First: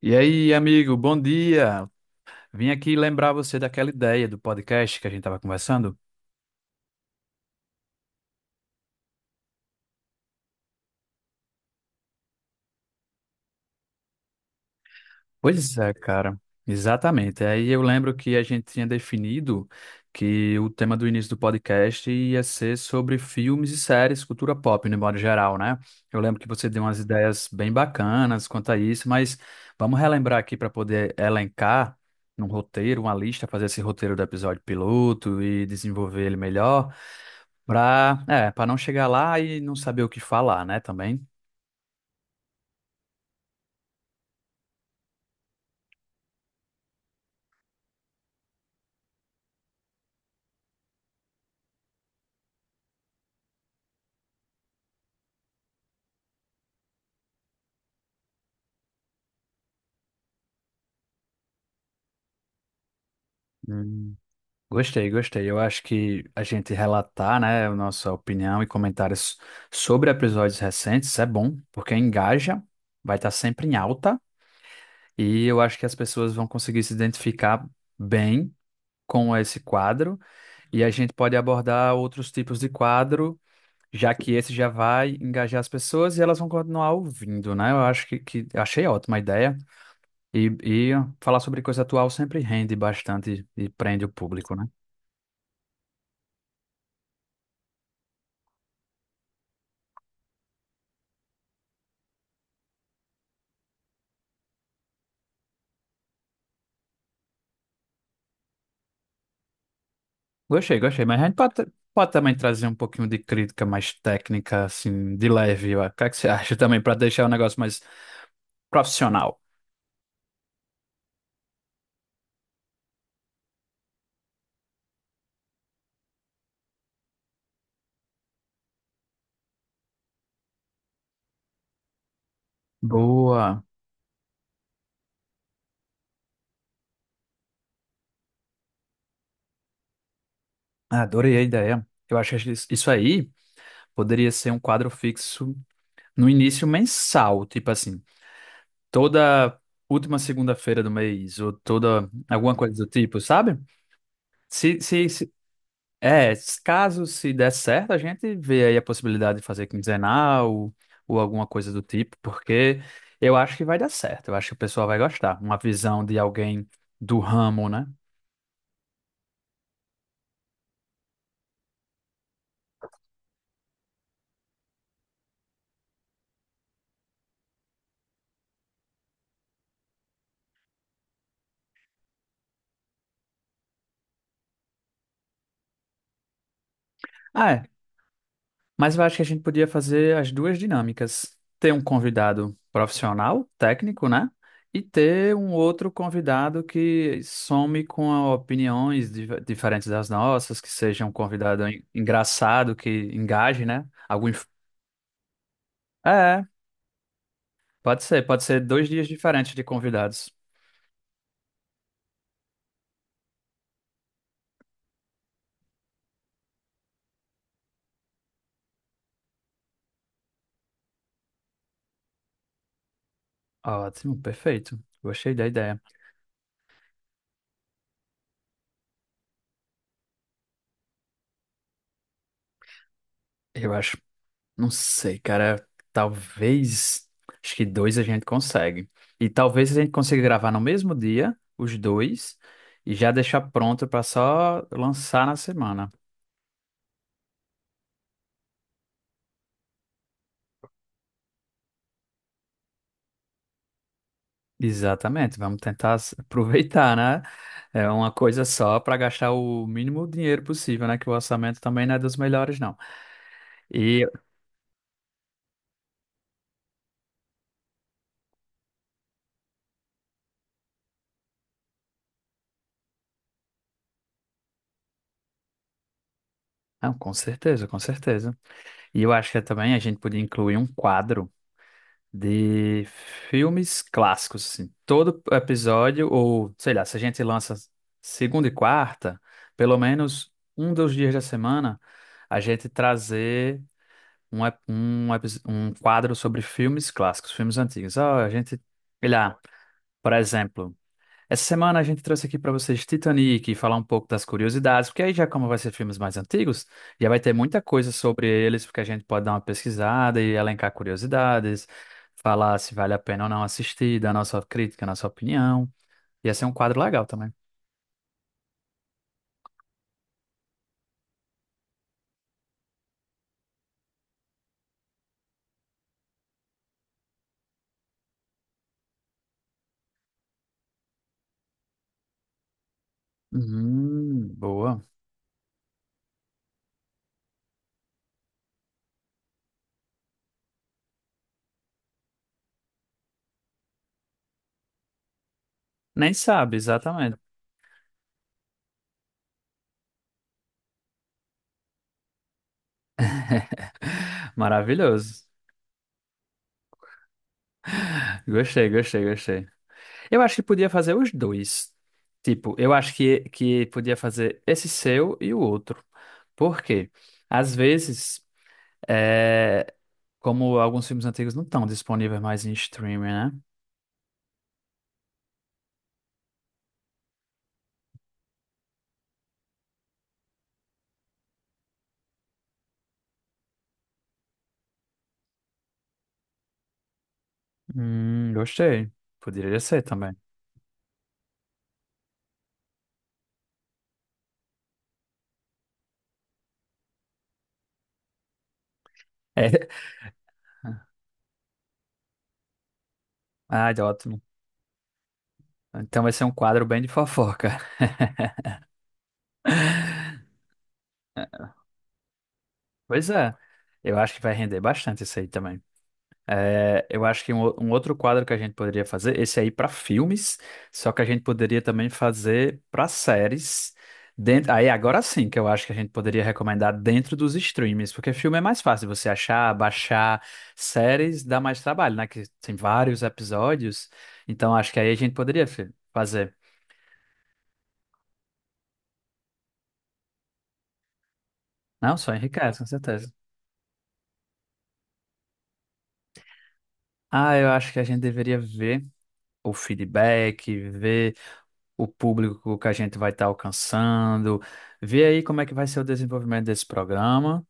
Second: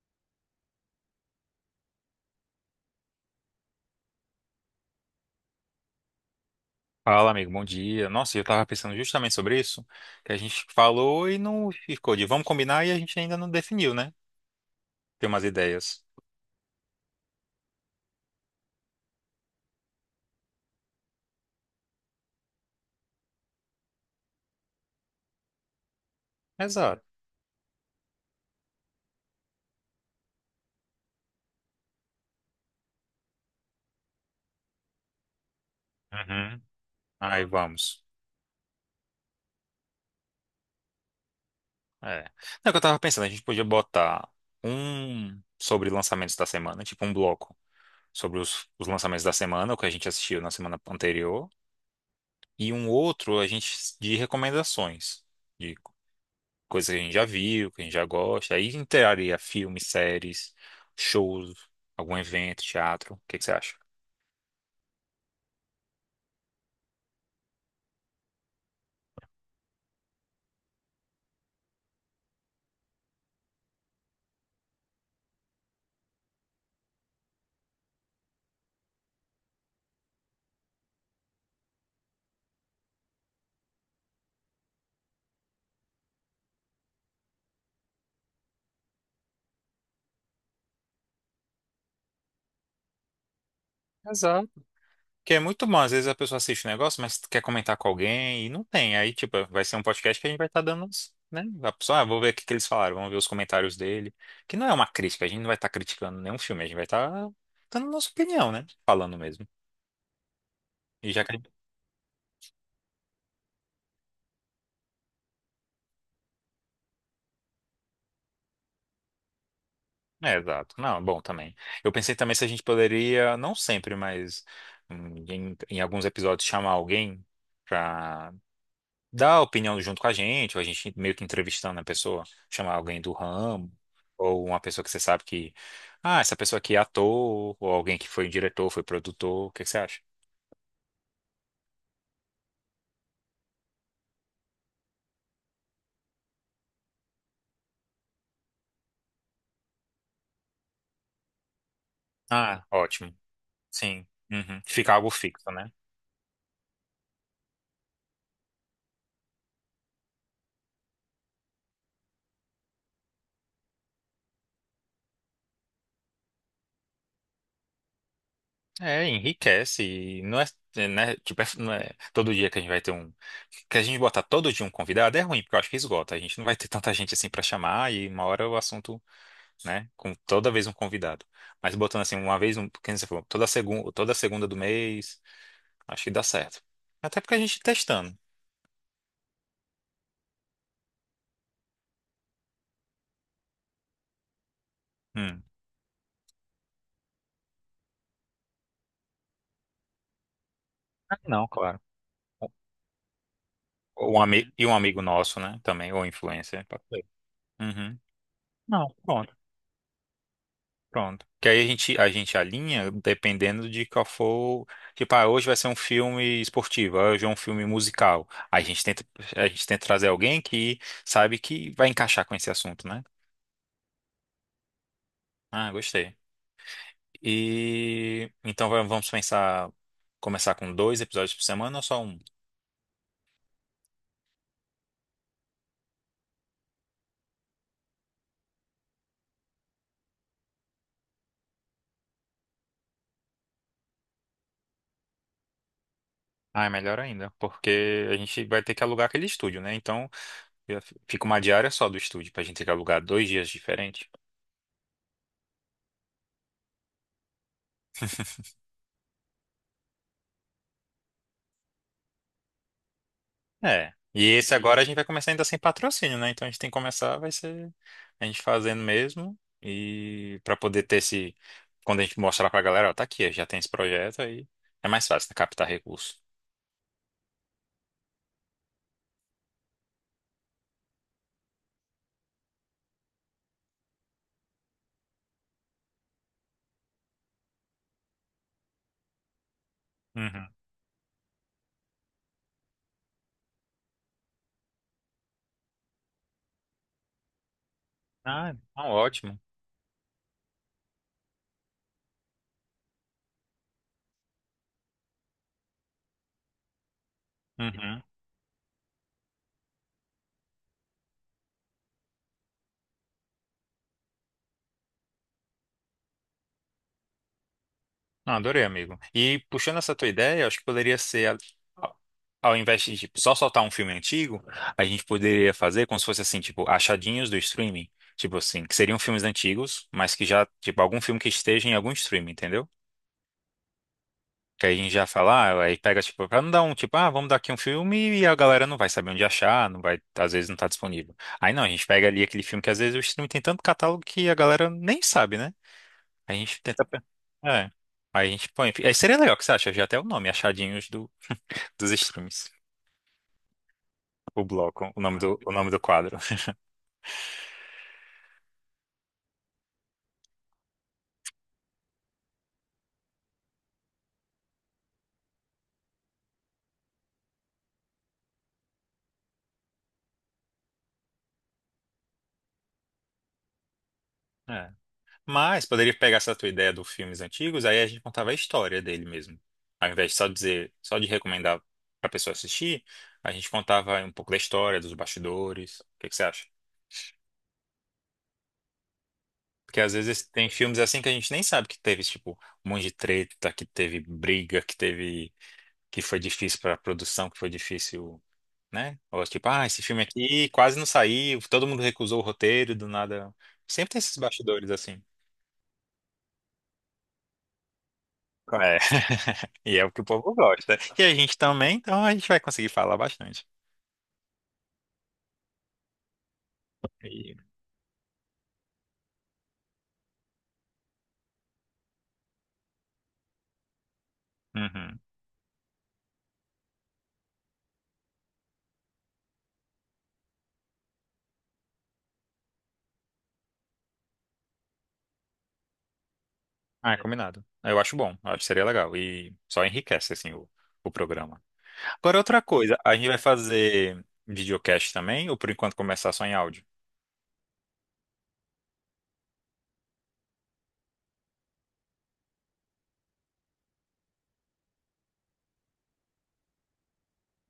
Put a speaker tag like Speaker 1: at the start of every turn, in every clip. Speaker 1: E aí, amigo, bom dia. Vim aqui lembrar você daquela ideia do podcast que a gente estava conversando.
Speaker 2: Fala, amigo, bom dia. Nossa, eu tava pensando justamente sobre isso, que a gente falou e não ficou de vamos combinar e a gente ainda não definiu, né? Tem umas
Speaker 1: Pois é,
Speaker 2: ideias.
Speaker 1: cara, exatamente. Aí eu lembro que a gente tinha definido que o tema do início do podcast ia ser sobre filmes e séries, cultura pop, no modo geral, né? Eu lembro que você deu umas
Speaker 2: Exato.
Speaker 1: ideias bem bacanas quanto a isso, mas vamos relembrar aqui para poder elencar num roteiro, uma lista, fazer esse roteiro do episódio piloto e desenvolver ele
Speaker 2: Uhum.
Speaker 1: melhor,
Speaker 2: Aí vamos.
Speaker 1: para não chegar lá e não saber o que falar, né, também.
Speaker 2: É. Não, é que eu tava pensando, a gente podia botar um sobre lançamentos da semana, tipo um bloco sobre os lançamentos da semana, o que a gente assistiu na semana anterior, e um outro a gente de recomendações, coisa que a gente já viu, que a gente já gosta. Aí entraria filmes, séries, shows, algum evento, teatro. O que que você acha?
Speaker 1: Gostei, gostei. Eu acho que a gente relatar, né, a nossa opinião e comentários sobre episódios recentes é bom, porque engaja, vai estar sempre em alta, e eu acho que as pessoas vão conseguir se identificar bem com esse quadro, e a gente pode abordar outros tipos de quadro, já que esse já vai engajar as pessoas e elas vão continuar ouvindo, né? Eu acho que achei ótima a ideia, e falar sobre coisa atual sempre rende bastante e prende o
Speaker 2: Exato.
Speaker 1: público, né?
Speaker 2: Que é muito bom, às vezes a pessoa assiste um negócio, mas quer comentar com alguém e não tem. Aí, tipo, vai ser um podcast que a gente vai estar dando, uns, né? A pessoa, ah, vou ver o que que eles falaram, vamos ver os comentários dele. Que não é uma crítica, a gente não vai estar criticando nenhum filme, a gente vai estar dando nossa opinião, né? Falando mesmo.
Speaker 1: Gostei, gostei,
Speaker 2: E
Speaker 1: mas a
Speaker 2: já
Speaker 1: gente
Speaker 2: que
Speaker 1: pode também trazer um pouquinho de crítica mais técnica, assim, de leve, ó. O que é que você acha também, para deixar o negócio mais profissional?
Speaker 2: É, exato. Não, bom também. Eu pensei também se a gente poderia, não sempre, mas em alguns episódios, chamar alguém pra dar opinião junto com a gente, ou a gente meio que entrevistando a pessoa, chamar alguém do
Speaker 1: Boa,
Speaker 2: ramo, ou uma pessoa que você sabe que, ah, essa pessoa aqui é ator, ou alguém que foi diretor, foi produtor, o que que você acha?
Speaker 1: adorei a ideia. Eu acho que isso aí poderia ser um quadro fixo no início mensal, tipo assim, toda última segunda-feira do mês, ou toda alguma
Speaker 2: Ah,
Speaker 1: coisa do
Speaker 2: ótimo.
Speaker 1: tipo, sabe?
Speaker 2: Sim. Uhum.
Speaker 1: Se,
Speaker 2: Fica
Speaker 1: se,
Speaker 2: algo
Speaker 1: se
Speaker 2: fixo, né?
Speaker 1: É, s- caso se der certo, a gente vê aí a possibilidade de fazer quinzenal, ou alguma coisa do tipo, porque eu acho que vai dar certo, eu acho que o pessoal vai gostar. Uma visão de alguém do ramo, né?
Speaker 2: É, enriquece. E não é, é, né, tipo, não é todo dia que a gente vai ter um. Que a gente botar todo dia um convidado é ruim, porque eu acho que esgota. A gente não vai ter tanta gente assim pra chamar e uma hora o assunto, né? Com toda vez um convidado. Mas botando assim, uma vez, um, quem você falou, toda segunda do mês, acho que dá certo. Até porque a
Speaker 1: Ah,
Speaker 2: gente testando.
Speaker 1: mas eu acho que a gente podia fazer as duas dinâmicas: ter um convidado profissional, técnico, né? E ter
Speaker 2: Hum.
Speaker 1: um outro convidado que some com opiniões diferentes das nossas, que seja um
Speaker 2: Ah, não,
Speaker 1: convidado
Speaker 2: claro.
Speaker 1: engraçado, que engaje, né?
Speaker 2: Ou Um,
Speaker 1: Algum.
Speaker 2: ami- e um amigo nosso, né? Também, ou
Speaker 1: É.
Speaker 2: influencer. Pode ser. Uhum.
Speaker 1: Pode ser dois
Speaker 2: Não,
Speaker 1: dias
Speaker 2: pronto.
Speaker 1: diferentes de convidados.
Speaker 2: Pronto. Que aí a gente alinha dependendo de qual for. Tipo, ah, hoje vai ser um filme esportivo, ah, hoje é um filme musical. Aí a gente tenta trazer alguém que sabe que vai encaixar com esse assunto, né?
Speaker 1: Ótimo, perfeito. Gostei da
Speaker 2: Ah,
Speaker 1: ideia.
Speaker 2: gostei. E então vamos pensar, começar com dois episódios por semana ou só um?
Speaker 1: Eu acho, não sei, cara, talvez, acho que dois a gente consegue. E talvez a gente consiga gravar no mesmo dia, os dois, e já deixar pronto para só lançar na semana.
Speaker 2: Ah, é melhor ainda, porque a gente vai ter que alugar aquele estúdio, né? Então eu- fica uma diária só do estúdio, pra gente ter que alugar 2 dias diferentes.
Speaker 1: Exatamente, vamos tentar aproveitar, né? É uma coisa só para gastar o mínimo dinheiro possível, né? Que o orçamento também não é dos melhores, não.
Speaker 2: É.
Speaker 1: E,
Speaker 2: E esse agora a gente vai começar ainda sem patrocínio, né? Então a gente tem que começar, vai ser a gente fazendo mesmo. E pra poder ter esse. Quando a gente mostrar pra galera, ó, tá aqui, já tem esse projeto aí. É mais fácil, né? Captar recurso.
Speaker 1: não, com certeza, com certeza. E eu acho que também a gente podia incluir um quadro de filmes clássicos, assim. Todo episódio, ou sei lá, se a gente lança segunda e quarta, pelo menos
Speaker 2: Uhum.
Speaker 1: um dos dias da semana, a gente trazer um quadro sobre filmes clássicos, filmes antigos. Ah, a
Speaker 2: Ah,
Speaker 1: gente,
Speaker 2: então
Speaker 1: sei
Speaker 2: ótimo.
Speaker 1: lá, por exemplo. Essa semana a gente trouxe aqui para vocês Titanic e falar um pouco das curiosidades, porque aí já como vai ser filmes mais antigos, já vai ter muita coisa
Speaker 2: Uhum.
Speaker 1: sobre eles, porque a gente pode dar uma pesquisada e elencar curiosidades, falar se vale a pena ou não assistir, dar nossa crítica, nossa opinião. Ia ser um quadro legal também.
Speaker 2: Não, adorei, amigo. E puxando essa tua ideia, eu acho que poderia ser. Ao ao invés de tipo, só soltar um filme antigo, a gente poderia fazer como se fosse assim, tipo, achadinhos do streaming. Tipo assim, que seriam filmes antigos, mas que já, tipo, algum filme que esteja em algum streaming, entendeu? Que aí
Speaker 1: Boa.
Speaker 2: a gente já fala, ah, aí pega, tipo, pra não dar um, tipo, ah, vamos dar aqui um filme e a galera não vai saber onde achar, não vai, às vezes não tá disponível. Aí não, a gente pega ali aquele filme que às vezes o streaming tem tanto catálogo que a galera nem sabe, né?
Speaker 1: Nem
Speaker 2: A
Speaker 1: sabe,
Speaker 2: gente tenta.
Speaker 1: exatamente.
Speaker 2: É. Aí a gente põe. Aí seria legal, o que você acha? Já até o nome, Achadinhos dos Streams. O bloco,
Speaker 1: Maravilhoso.
Speaker 2: o nome do quadro.
Speaker 1: Gostei, gostei, gostei. Eu acho que podia fazer os dois. Tipo, eu acho que podia fazer esse seu e o outro. Por quê? Às vezes, é, como alguns filmes antigos não estão disponíveis mais em streaming, né?
Speaker 2: É. Mas poderia pegar essa tua ideia dos filmes antigos, aí a gente contava a história dele mesmo. Ao invés de só dizer, só de recomendar pra pessoa assistir, a gente contava um pouco da história, dos bastidores. O que que você acha?
Speaker 1: Gostei. Poderia
Speaker 2: Porque
Speaker 1: ser
Speaker 2: às
Speaker 1: também.
Speaker 2: vezes tem filmes assim que a gente nem sabe que teve, tipo, um monte de treta, que teve briga, que teve, que foi difícil pra produção, que foi difícil, né? Ou tipo, ah,
Speaker 1: É.
Speaker 2: esse filme aqui quase não saiu, todo mundo recusou o roteiro, do nada.
Speaker 1: Ah,
Speaker 2: Sempre tem esses
Speaker 1: ótimo.
Speaker 2: bastidores assim.
Speaker 1: Então vai ser um quadro bem de fofoca.
Speaker 2: E é o que o povo gosta. E a gente também, então a gente vai conseguir falar
Speaker 1: Pois é.
Speaker 2: bastante.
Speaker 1: Eu acho que vai render bastante isso aí também. É, eu acho que um,
Speaker 2: E-
Speaker 1: um outro quadro que a gente poderia fazer, esse aí para filmes, só que a gente poderia também fazer para séries. Dentro, aí agora
Speaker 2: Uhum.
Speaker 1: sim que eu acho que a gente poderia recomendar dentro dos streams, porque filme é mais fácil você achar, baixar, séries dá mais trabalho, né? Que tem vários episódios, então acho que aí a gente poderia fazer.
Speaker 2: Ah, é combinado. Eu acho bom, eu acho que seria legal. E só enriquece, assim, o programa.
Speaker 1: Não, só
Speaker 2: Agora, outra
Speaker 1: enriquece, com
Speaker 2: coisa, a gente
Speaker 1: certeza.
Speaker 2: vai fazer videocast também, ou por enquanto começar só em áudio?
Speaker 1: Ah, eu acho que a gente deveria ver o feedback, ver o público que a gente vai estar alcançando, ver aí como é que vai ser o desenvolvimento desse programa,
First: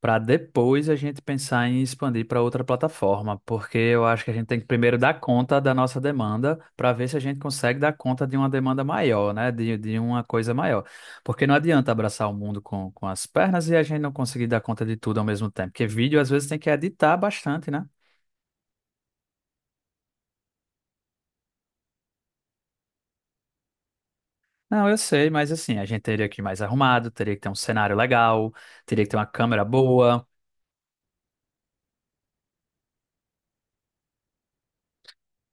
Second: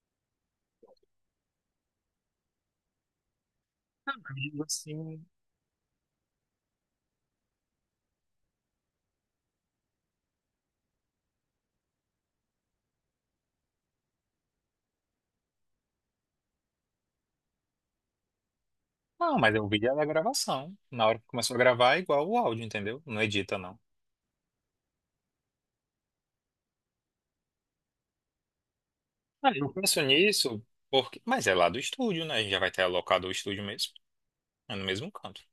Speaker 1: para depois a gente pensar em expandir para outra plataforma, porque eu acho que a
Speaker 2: Eu
Speaker 1: gente tem
Speaker 2: digo
Speaker 1: que primeiro dar
Speaker 2: assim,
Speaker 1: conta da nossa demanda, para ver se a gente consegue dar conta de uma demanda maior, né? De uma coisa maior. Porque não adianta abraçar o mundo com as pernas e a gente não conseguir dar conta de tudo ao mesmo tempo, porque vídeo às vezes tem que editar bastante, né?
Speaker 2: Não, mas o vídeo é da gravação. Na hora que começou a gravar é igual o áudio, entendeu? Não edita, não.
Speaker 1: Não, eu sei, mas assim, a gente teria que ir mais arrumado, teria que ter um cenário legal, teria que ter uma
Speaker 2: Ah,
Speaker 1: câmera
Speaker 2: eu penso
Speaker 1: boa.
Speaker 2: nisso Mas é lá do estúdio, né? A gente já vai ter alocado o estúdio mesmo. É no mesmo canto.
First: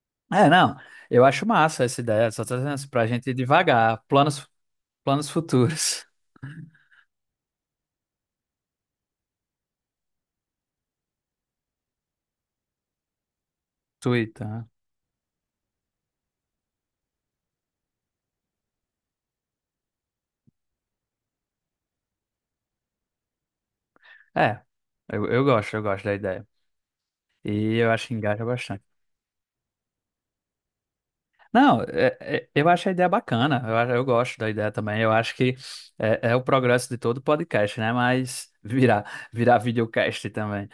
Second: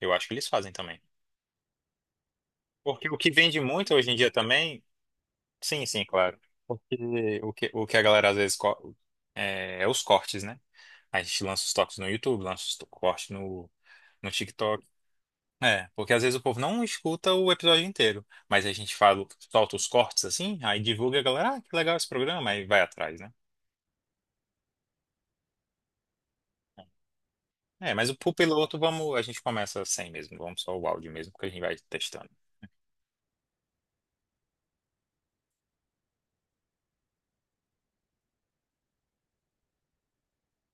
Speaker 2: Eu acho que
Speaker 1: É,
Speaker 2: eles fazem
Speaker 1: não.
Speaker 2: também.
Speaker 1: Eu acho massa essa ideia. Só tô dizendo assim, pra
Speaker 2: Porque o
Speaker 1: gente
Speaker 2: que
Speaker 1: ir
Speaker 2: vende muito
Speaker 1: devagar.
Speaker 2: hoje em dia
Speaker 1: Planos,
Speaker 2: também,
Speaker 1: planos
Speaker 2: sim,
Speaker 1: futuros.
Speaker 2: sim, claro. Porque o que a galera às vezes é os cortes, né? A gente lança os toques no YouTube, lança os cortes no, no
Speaker 1: Twitter, né?
Speaker 2: TikTok. É, porque às vezes o povo não escuta o episódio inteiro, mas a gente fala, solta os cortes assim, aí divulga a galera, ah, que legal esse programa, aí vai atrás, né?
Speaker 1: É, eu gosto da ideia. E eu
Speaker 2: É,
Speaker 1: acho
Speaker 2: mas
Speaker 1: que
Speaker 2: o pro
Speaker 1: engaja
Speaker 2: piloto,
Speaker 1: bastante.
Speaker 2: vamos, a gente começa sem mesmo, vamos só o áudio mesmo, porque a gente vai
Speaker 1: Não,
Speaker 2: testando.
Speaker 1: eu acho a ideia bacana. Eu, eu gosto da ideia também. Eu acho que é o progresso de todo podcast, né? Mas virar videocast também.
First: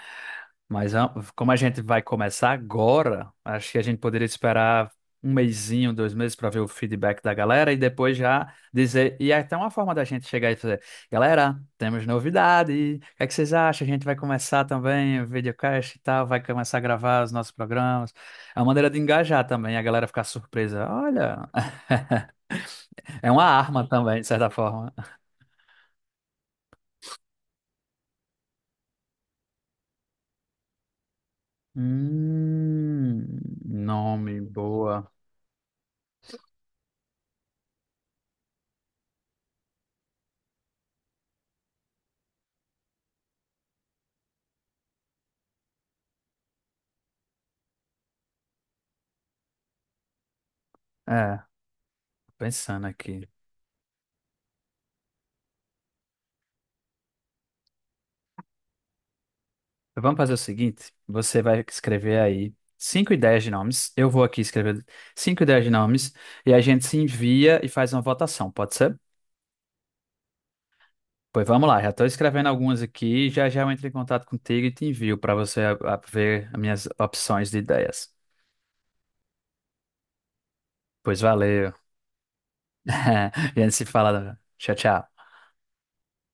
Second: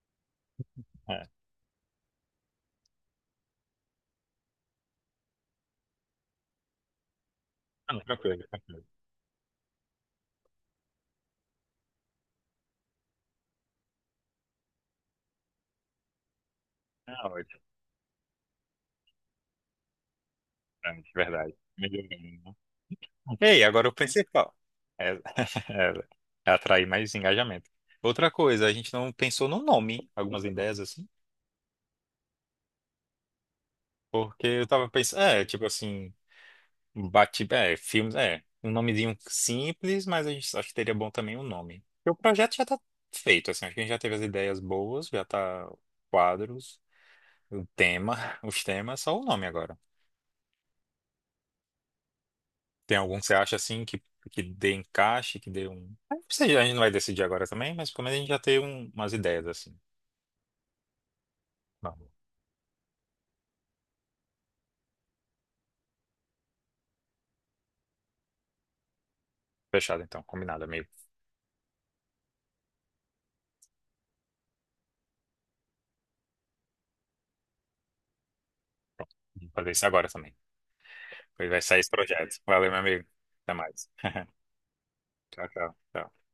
Speaker 1: Mas
Speaker 2: É.
Speaker 1: como a gente vai começar agora, acho que a gente poderia esperar um mesinho, 2 meses para ver o feedback da galera e
Speaker 2: Ah, não,
Speaker 1: depois
Speaker 2: tranquilo,
Speaker 1: já
Speaker 2: tranquilo.
Speaker 1: dizer. E é até uma forma da gente chegar e fazer: galera, temos novidade. O que é que vocês acham? A gente vai começar também o videocast e tal, vai começar a gravar
Speaker 2: Ah,
Speaker 1: os nossos
Speaker 2: ótimo,
Speaker 1: programas. É uma maneira de engajar também, a galera ficar surpresa.
Speaker 2: é, de
Speaker 1: Olha,
Speaker 2: verdade. Melhorando, né?
Speaker 1: é uma
Speaker 2: Ei,
Speaker 1: arma
Speaker 2: agora o
Speaker 1: também, de certa
Speaker 2: principal.
Speaker 1: forma.
Speaker 2: É, é, é atrair mais engajamento. Outra coisa, a gente não pensou no nome, algumas ideias assim,
Speaker 1: Hum, nome
Speaker 2: porque eu tava
Speaker 1: boa.
Speaker 2: pensando, é, tipo assim, bate, é, filmes, é, um nomezinho simples, mas a gente acho que teria bom também um nome. Porque o projeto já tá feito, assim, acho que a gente já teve as ideias boas, já tá quadros, o tema, os temas, só o nome agora.
Speaker 1: É, pensando
Speaker 2: Tem algum que
Speaker 1: aqui.
Speaker 2: você acha assim que dê encaixe, que dê um. Não sei. A gente não vai decidir agora também, mas pelo menos a gente já tem umas ideias assim.
Speaker 1: Vamos fazer o seguinte: você vai
Speaker 2: Vamos.
Speaker 1: escrever aí 5 ideias de nomes. Eu vou aqui escrever 5 ideias de nomes e a gente se envia e faz uma votação, pode ser?
Speaker 2: Fechado então, combinado, amigo.
Speaker 1: Pois vamos lá, já estou escrevendo algumas aqui. Já já eu entro em contato contigo e te envio para você ver as minhas opções de ideias.
Speaker 2: Vou fazer isso agora também.
Speaker 1: Pois
Speaker 2: Pois vai
Speaker 1: valeu.
Speaker 2: sair esse projeto. Valeu, meu amigo. Até
Speaker 1: A gente se
Speaker 2: mais.
Speaker 1: fala. Tchau, tchau.
Speaker 2: Tchau, tchau. Tchau.